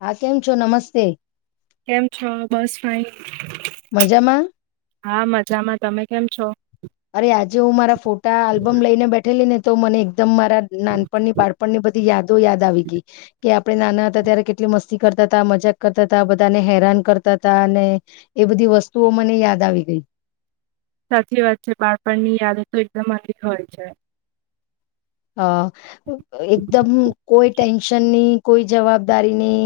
હા કેમ છો, નમસ્તે. કેમ છો, બસ ફાઈન. મજામાં હા મજામાં તમે કેમ છો, અરે આજે હું મારા ફોટા આલ્બમ લઈને બેઠેલી ને તો મને એકદમ મારા નાનપણની બાળપણ ની બધી યાદો યાદ આવી ગઈ કે આ આપણે નાના હતા, ત્યારે કેટલી મસ્તી કરતા ત મજાક કરતા હતા, બધાને હેરાન કરતા હતા, ને એ બધી વસ્તુઓ મને યાદ આવી ગઈ. સાચી વાત છે, બાળપણ ની યાદ તો એકદમ [unintelligible] છે. અ એકદમ કોઈ ટેન્શનની કોઈ જવાબદારી ની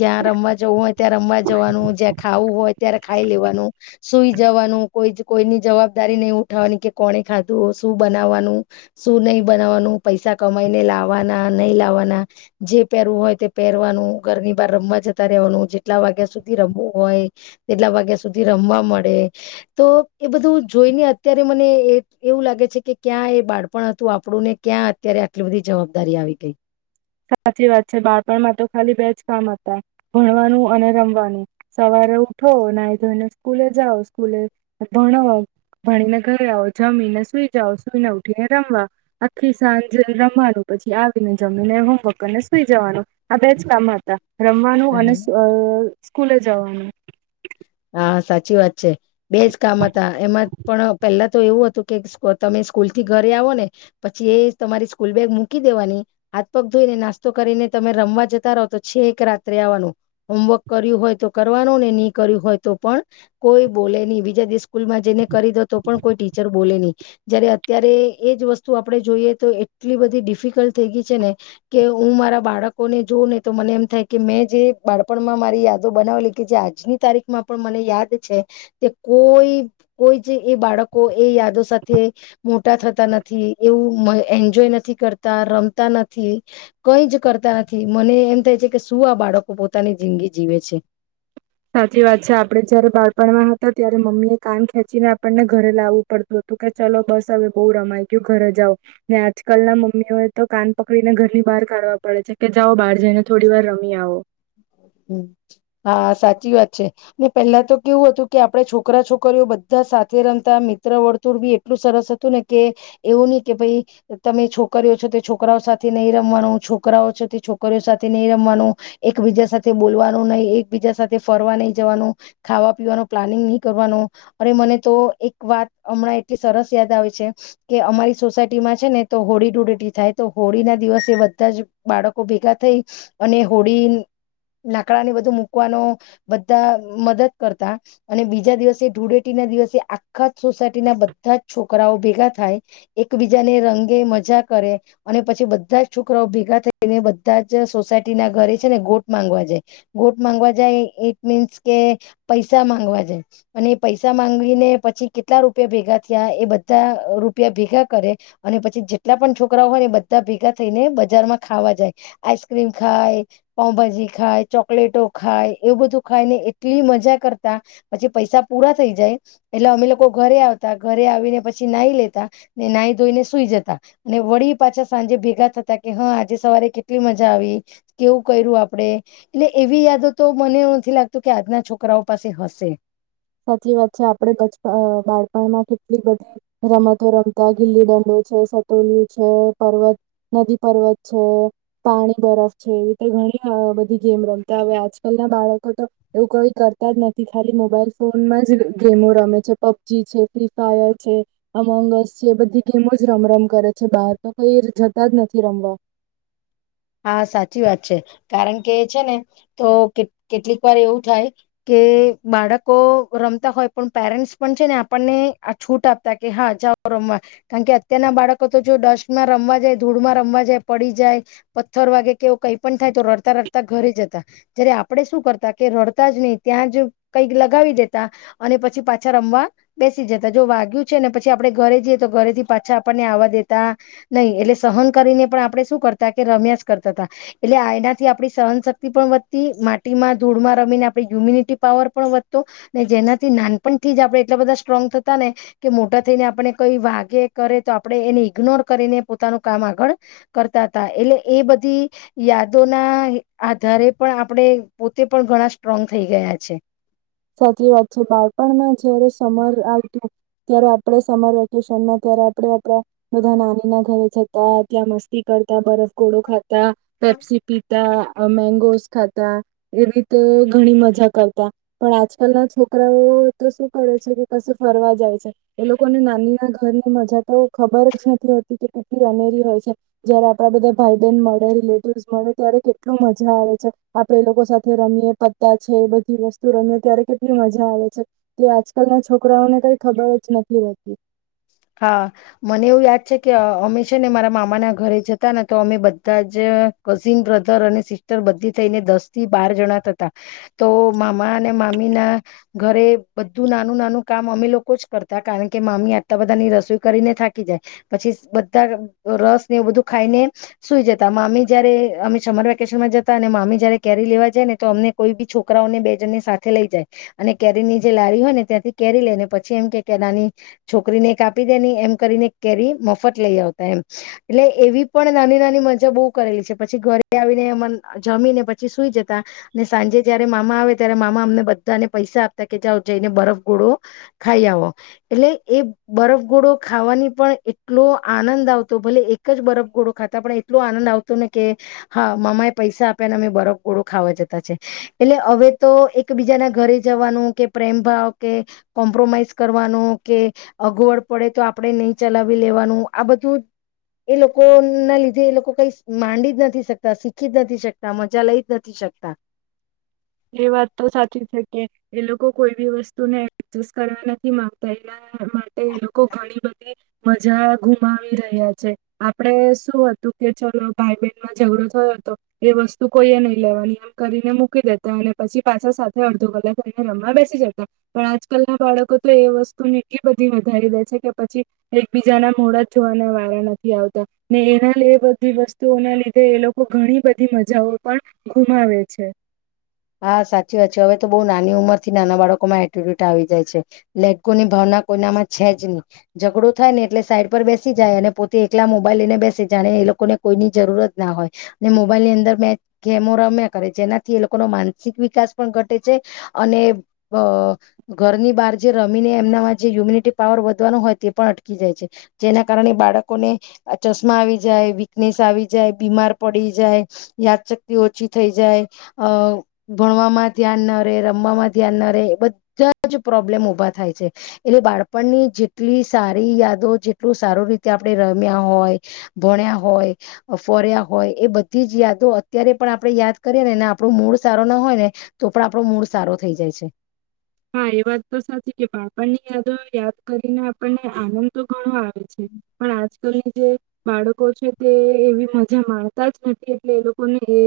જ્યાં રમવા જવું હોય, ત્યાં રમવા જવાનું જ્યાં ખાવું હોય ત્યારે ખાઈ લેવાનું, સુઈ જવાનું કોઈ જ કોઈની જવાબદારી નહી, ઉઠાવવાની કે કોને ખાધું, શું બનાવવાનું શું નહી બનાવવાનું પૈસા કમાઈને લાવવાના નહી લાવવાના જે પહેરવું હોય તે પહેરવાનું, ઘરની બહાર રમવા જતા રહેવાનું જેટલા વાગ્યા સુધી રમવું હોય તેટલા વાગ્યા સુધી રમવા મળે. તો એ બધું જોઈને અત્યારે મને એ એવું લાગે છે કે ક્યાં એ બાળપણ હતું આપડું ને ક્યાં અત્યારે આટલી બધી જવાબદારી આવી ગઈ. સાચી વાત છે. બાળપણમાં તો ખાલી બે જ કામ હતા, ભણવાનું અને રમવાનું. સવારે ઉઠો, નાઈ-ધોઈને સ્કૂલે જાઓ, સ્કૂલે ભણો, ભણીને ઘરે આવો, જમીને સુઈ જાઓ, સુઈને ઉઠીને રમવા, આખી સાંજે રમવાનું પછી આવીને જમીને હું વર્ક કરીને સૂઈ જવાનું, આ બેજ કામ હતા. રમવાનું અને હા અહ સ્કૂલે જવાનું. હા સાચી વાત. બેજ કામ હતા એમાં પણ પેલા તો એવું હતું કે સ તમે સ્કૂલ થી ઘરે આવો ને પછી એ તમારી સ્કૂલ બેગ મૂકી દેવાની, હાથ પગ ધોઈને નાસ્તો કરીને તમે રમવા જતા રહો તો છે છેક રાત્રે આવવાનું, હોમવર્ક કર્યું હોય તો કરવાનું ને ની કર્યું હોય તો પણ કોઈ બોલે નહીં બીજા દિવસ સ્કૂલમાં જઈને કરી દો તો પણ કોઈ ટીચર બોલે નહી. જયારે અત્યારે એજ વસ્તુ આપણે જોઈએ તો એટલી બધી ડિફિકલ્ટ થઈ ગઈ છે ને કે હું મારા બાળકોને જોઉં ને તો મને એમ થાય કે મેં જે બાળપણમાં મારી યાદો બનાવેલી કે જે આજની તારીખ માં પણ મને યાદ છે કે કોઈ કોઈ જ એ બાળકો એ યાદો સાથે મોટા થતા નથી, એવું એન્જોય નથી કરતા, રમતા નથી, કંઈ જ કરતા નથી, મને એમ થાય છે કે શું આ બાળકો પોતાની જિંદગી જીવે છે. સાચી વાત છે આપણે જયારે બાળપણમાં હતા ત્યારે ને મમ્મી કાન ખેંચી ને આપણને ઘરે લાવવું પડતું હતું કે ચલો બસ હવે બહું રમાઈ ગયું ઘરે જાઓ, ને આજકાલ ના મમ્મીઓ એ તો કાન પકડીને ઘર ની બહાર કાઢવા પડે છે કે જાઓ બહાર જઈને થોડી વાર રમી આવો. હમ હા સાચી વાત છે, ને પહેલા તો કેવું હતું કે આપણે છોકરા છોકરીઓ બધા સાથે રમતા મિત્ર વર્તુળ બી એટલું સરસ હતું ને કે એવું નહી કે ભાઈ તમે છોકરીઓ છો તો છોકરાઓ સાથે નહીં રમવાનું છોકરાઓ છો છોકરીઓ સાથે નહી રમવાનું, એકબીજા સાથે બોલવાનું નહીં, એકબીજા સાથે ફરવા નહીં જવાનું, ખાવા પીવાનું પ્લાનિંગ નહીં કરવાનું, અરે મને તો એક વાત હમણાં એટલી સરસ યાદ આવે છે કે અમારી સોસાયટીમાં છે ને તો હોળી ધુળેટી થાય તો હોળી ના દિવસે બધા જ બાળક ભેગા થઈ અને હોળી લાકડાને બધું મૂકવાનો બધા મદદ કરતા અને બીજા દિવસે ધૂળેટી ના દિવસે આખા જ સોસાયટી ના બધા જ છોકરાઓ ભેગા થાય, એકબીજાને રંગે મજા કરે અને પછી બધા જ છોકરાઓ ભેગા થય ને બધા જ સોસાયટી ના ઘરે છે ને ગોટ માંગવા જાય, ગોટ માંગવા જાય ઈ ઇટ મીન્સ કે પૈસા માંગવા જાય અને પૈસા માંગીને પછી કેટલા રૂપિયા ભેગા થયા એ બધા રૂપિયા ભેગા કરે અને પછી જેટલા પણ છોકરાઓ હોય ને એ બધા ભેગા થઈને બજારમાં ખાવા જાય. આઈસ્ક્રીમ ખાય, પાઉંભાજી ખાય, ચોકલેટો ખાય એવું બધું ખાયને એટલી મજા કરતા પછી પૈસા પૂરા થઈ જાય એટલે અમે લોકો ઘરે આવતા, ઘરે આવીને પછી નાહી લેતા, ને નાહી ધોઈને સુઈ જતા અને વળી પાછા સાંજે ભેગા થતા કે હા આજે સવારે કેટલી મજા આવી, કેવું કર્યું આપડે એટલે એવી યાદો તો મને એવું નથી લાગતું કે આજના છોકરાઓ પાસે હશે. સાચી વાત છે આપણે બચ અહ બાળપણમાં કેટલી બધી રમતો રમતા ગીલી ડંડો છે, સતોલિયું છે, પર્વત નદી પર્વત છે, પાણી બરફ છે, એવી તો ઘણી બધી ગેમ રમતા હવે આજકાલ ના બાળકો તો એવું કઈ કરતા જ નથી, ખાલી મોબાઈલ ફોનમાં જ ગેમો રમે છે. પબજી છે, ફ્રી ફાયર છે, અમંગસ છે, બધી ગેમો જ રમ-રમ કરે છે બહાર તો કંઈ જતા જ નથી રમવા. હા સાચી વાત છે કારણ કે છે ને તો કેક કેટલીક વાર એવું થાય કે બાળકો રમતા હોય પણ પેરેન્ટ્સ પણ છે ને આપણને આ છૂટ આપતા કે હા જાઓ રમવા કારણ કે અત્યારના બાળકો તો જો ડસ્ટમાં રમવા જાય, ધૂળમાં રમવા જાય પડી જાય પથ્થર વાગે કે એવું કાંઈ પણ થાય તો રડતા રડતા ઘરે જતા, જ્યારે આપણે શું કરતા કે રડતાં જ નહી ત્યાં જ કંઈક લગાવી દેતા અને પછી પાછા રમવા બેસી જતા જો વાગ્યું છે ને પછી આપણે ઘરે જઈએ તો ઘરેથી પાછા આપણને આવવા દેતા નહીં એટલે સહન કરીને પણ આપણે શું કરતા કે રમ્યા જ કરતા તા, એટલે એનાથી આપણી સહનશક્તિ પણ વધતી, માટીમાં ધૂળમાં રમીને આપણી યુમ્યુનિટી પાવર પણ વધતું ને જેનાથી નાનપણથી જ આપણે એટલા બધા સ્ટ્રોંગ થતા ને કે મોટા થઈને આપણે કંઈ વાગે કરે તો આપણે એને ઈગ્નોર કરીને પોતાનું કામ આગળ કરતા. તા એટલે એ બધી યાદોના આધારે પણ આપણેે પોતે પણ ઘણા સ્ટ્રોંગ થઈ ગયા છે. સાચી વાત છે. બાળપણમાં જયારે સમર આવતું ત્યારે આપણે સમર વેકેશનમાં ત્યારે આપણેે આપણા બધા નાનીના ઘરે જતા, ત્યાં મસ્તી કરતા, બરફ ગોળો ખાતા તા હ પેપસી પી તા, અહ મેગોસ ખાતા એવી તો ઘણી મજા કરતા. પણ આજકાલના છોકરાઓ તો શું કરે છે કે કશે ફરવા જાય છે એ લોકોને નાનીના ઘરની મજા તો ખબર જ નથી હોતી કે કેટલી અનેરી હોય છે, જયારે આપણાં બધા ભાઈ બહેન મળે, રિલેટિવ્સ મળે ત્યારે કેટલું મજા આવે છે, આપણે એ લોકો સાથે રમીએ પત્તા છે એ બધી વસ્તુ એ રમીએ ત્યારે કેટલી મજા આવે છે, તે આજકાલના છોકરાઓને કંઈ ખબર જ નથી રહેતી. હા મને એવું યાદ છે કે અહ અમે છે ને અમારા મામાના ઘરે જતા ને તો અમે બધા જ કઝિન બ્રધર અને સિસ્ટર બધી થઈને દસ થી બાર જણા થતા. તો મામા અને મામી ના ઘરે બધું નાનું નાનું કામ અમે લોકો જ કરતા તા કારણ કે મામી આટલા બધાની રસોઈ કરીને થાકી જાય, પછી બધા રસ ને એવું બધું ખાઈને સુઈ જતા. મામી જયારે અમે સમર વેકેશનમાં જતા અને મામી જયારે કેરી લેવા જાય ને તો અમને કોઈ બી છોકરાઓને બે જણને સાથે લઈ જાય અને કેરીની જે લારી હોયને ત્યાંથી કેરી લઈ લે પછી એમ કહે કે નાની છોકરીને એક દે ને એમ કરીને એક કેરી મફત લઈ આવતા એમ. એટલે એવી પણ નાની નાની મજા બહુ કરેલી છે, પછી ઘરે આવીને અમન જમીને પછી સુઈ જતા અને સાંજે જયારે મામા આવે ત્યારે મામા અમને બધાને પૈસા આપતા કે જાઓ જઈને બરફ ગોળો ખાઈ આવો. એટલે એ બરફ ગોળો ખાવાની પણ એટલો આનંદ આવતો ભલે એક જ બરફ ગોળો ખાતા પણ એટલો આનંદ આવતો ને કે હા મામાએ પૈસા આપ્યાને અમે બરફ ગોળો ખાવા જતા છે. એટલે હવે તો એકબીજાના ઘરે જવાનું કે પ્રેમ ભાવ કે કોમ્પ્રોમાઈઝ કરવાનું કે અગવડ પડે તો આપણે નહીં ચલાવી લેવાનું આ બધું એ લોકોના લીધે એ લોકો કંઈ માંડી જ નથી શકતા, શીખી જ નથી શકતા, મજા લઈ જ નથી શકતા. એ વાત તો સાચી છે કે એ લોકો કોઈ બી વસ્તુ ને એડજસ્ટ કરવા નથી માંગતા એના માટે એ લોકો ઘણી બધી મજા ગુમાવી રહ્યા છે. આપણે શું હતું કે ચલો ભાઈ બહેન માં ઝઘડો થયો તો એ વસ્તુ કોઈએ નહીં લેવાની એમ કરીને મૂકી દે અને પછી પાછા સાથે અડધો કલાક રઈને રમવા બેસી જતા, પણ આજકાલના બાળકો તો એ વસ્તુને એટલી બધી વધારી દે છે કે પછી એકબીજાના મોઢાં જોવાના વારા નથી આવતા, ને એના લે બધી વસ્તુઓના લીધે એ લોકો ઘણી બધી મજાઓ પણ ગુમાવે છે. હા સાચી વાત છે. હવે તો બહુ નાની ઉંમર થી નાના બાળકોમાં એટીટ્યુટ આવી જાય છે. લેટગોની ભાવના કોઈનામાં છે જ નહીં. ઝઘડો થાય ને એટલે સાઈડ પર બેસી જાય અને પોતે એકલા મોબાઈલ લઈને બેસી જાય. જાણે એ લોકોને કોઈની જરૂરત ના હોય, ને મોબાઈલ ની અંદર બે ગેમો રમ્યા કરે જેનાથી એ લોક થોડો માનસિક વિકાસ પણ ઘટે છે અને અ ઘરની બાર જે રમીને એમનામાં જે યુમ્યુનિટી પાવર વધવાનો હોય તે પણ અટકી જાય છે. જેના કારણે બાળકોને ચશ્મા આવી જાય, વીકનેસ આવી જાય, બીમાર પડી જાય, યાદશક્તિ ઓછી થઈ જાય અ ભણવામાં ધ્યાન ન રે, રમવામાં ધ્યાન ન રે, બધા પછી પ્રોબ્લેમ ઊભા થાય છે. એટલે બાળપણની જેટલી સારી યાદો જેટલું સારું રીતે આપણે રમ્યા હોય, ભણ્યા હોય, ફર્યા હોય એ બધી જ યાદો અત્યારે પણ આપણે યાદ કરીએ ને એના આપડો મૂડ સારો ના હોય ને તો પણ આપણો મૂડ સારો થઈ જાય છે. હા એ વાત તો સાચી કે બાણપણની યાદો યાદ કરીને આપણને આનંદ તો ઘણો આવે પણ આજ એ લોકો જે બાળકો છે તે એવી મજા માણતા જ નથી એટલે એ લોકોને એ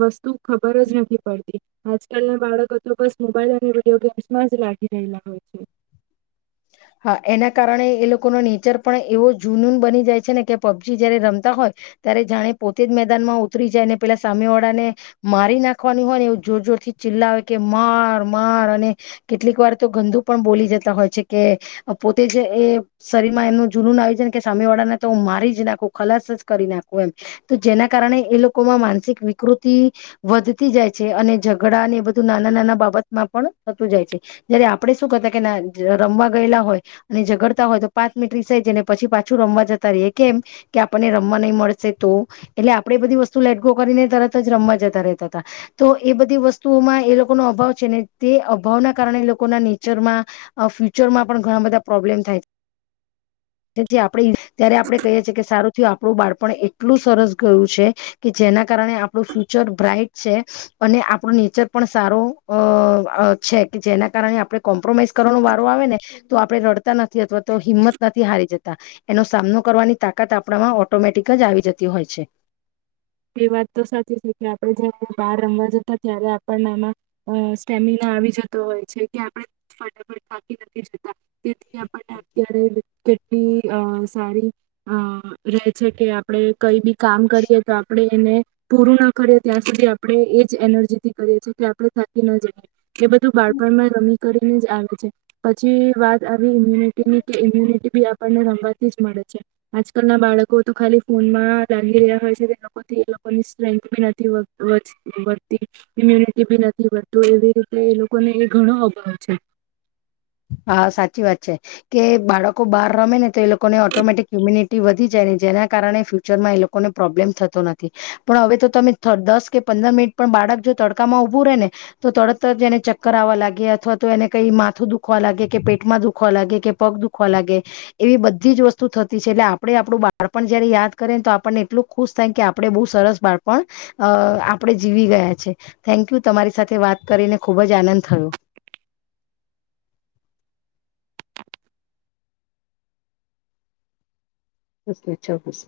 વસ્તુ ખબર જ નથી પડતી. આજકાલ ના બાળકો તો બસ મોબાઈલ અને [inaudible] હા એના કારણે એ લોકોનો નેચર પણ એવો જુનૂન બની જાય છે ને કે પબજી જયારે રમતા હોય ત્યારે જાણે પોતે જ મેદાનમાં ઉતરી જાય ને પેલા સામે વાળાને મારી નાખવાની હોય ને એવું જોર જોર થી ચિલ્લા કે માર માર અને કેટલીક વાર તો ગંદુ પણ બોલી જતા હોય છે કે પોતે જ એ શરીરમાં એમનું જુનન આવી છે કે સામે વાળાને તો મારી જ નાખું, ખલાસ જ કરી નાખું એમ. તો જેના કારણે એ લોકોમાં માનસિક વિકૃતિ વધતી જાય છે અને ઝઘડા ને એ બધું નાના નાના બાબતમાં પણ થતું જાય છે. જયારે આપડે શું કરતા કે રમવા ગયલા હોય અને ઝગડતા હોય તો પાંચ મિનિટ રિસાઈ જાય ને પછી પાછું રમવા જતા રયએ કેમ કે આપણને રમવા નહીં મળશે તો એટલે આપણેે એ બધી વસ્તુ લેટગો કરીને તરત જ રમવા જતા રહેતા હતા તો એ બધી વસ્તુઓમાં એ લોકોનો અભાવ છે ને તે અભાવના કારણે લોકોના નેચરમાં ફ્ય ફ્યુચરમાં પણ ઘણા બધા પ્રોબ્લેમ થાય જેથી આપણે ત્યારે આપણે કહીએ છીએ કે સારું થીયુ આપણું બાળપણ એટલું સરસ ગયું છે કે જેના કારણે આપણું ફ્યુચર બ્રાાઈટ છે અને આપણું નેચર પણ સારો અ છે કે જેના કારણે આપણે કોમ્પ્રોમાઈઝ કરવાનો વા તો આવેને તો આપણે રડતા નથી અથવા તો હિંમત નથી હારી જતા એનો સામનો કરવાની તાકાત આપણામાં ઓટોમેટિક જ આવી જતી હોય છે. એ વાત તો સાચી છે કે આપણે જયારે બહાર રમવા જતા ત્યારે આપણનામાં સ્ટેમિના આવી જતો હોય છે કે આપણે ફટાફટ થાકી નથી જતા. તેથી આપણને અત્યારે કેટલી અ સારી અ રે છે કે આપડ કઈ બી કામ કરીએ આપણે એને પૂરું ના કરીએ ત્યાં સુધી આપણે એજ એનર્જી થી કરીએ છીએ કે આપણે થાકી ન જઈ કે બધું બાળપણમાં રમી કરીને જ આવે છે પછી વાત ઈમ્યુનિટીની કે ઈમ્યુનિટી બી આપ આપણને રમવાથી જ મળે છે આજકાલ ના બાળકો તો ખાલી ફોનમાં લાગી રહ્યા હોય છે કે એ લોકોથી એ લોકોની સ્ટ્રેન્થ બી નથી વધ વધતી વધતી ઇમ્યુનિટી બી નથી વધતું એવી રીતે એ લોકોને એ ઘણો અભાવ છે. હા સાચી વાત છે કે બાળકો બહાર રમે ને તો એ લોકોને ઓટોમેટિક ઇમ્યુનિટી વધી જાય ને જેના કારણે ફ્યુચરમાં એ લોકોને પ્રોબ્લેમ થતો નથી પણ હવે તો તમે દસ કે પંદર મિનિટ પણ બાળક જો તડકામાં ઊભું રહે ને તો તરતજ એને ચક્કર આવવા લાગે અથવા તો એને કંઈ માથું દુખ દુખવા લાગે કે પેટમાં દુખવા લાગે કે પગ દુખવા લાગે એવી બધી જ વસ્તુ થતી છે એટલે આપણે આપણું બાળપણ જયારે યાદ કરેને તો આપણને એટલું ખુશ થાય કે આપણે બહુ સરસ બાળપણ અ આપણે જીવી ગયા છે થેન્કયુ તમારી સાથે વાત કરીને ખુબ જ આનંદ થયો. ઉસકે ચાકુ સે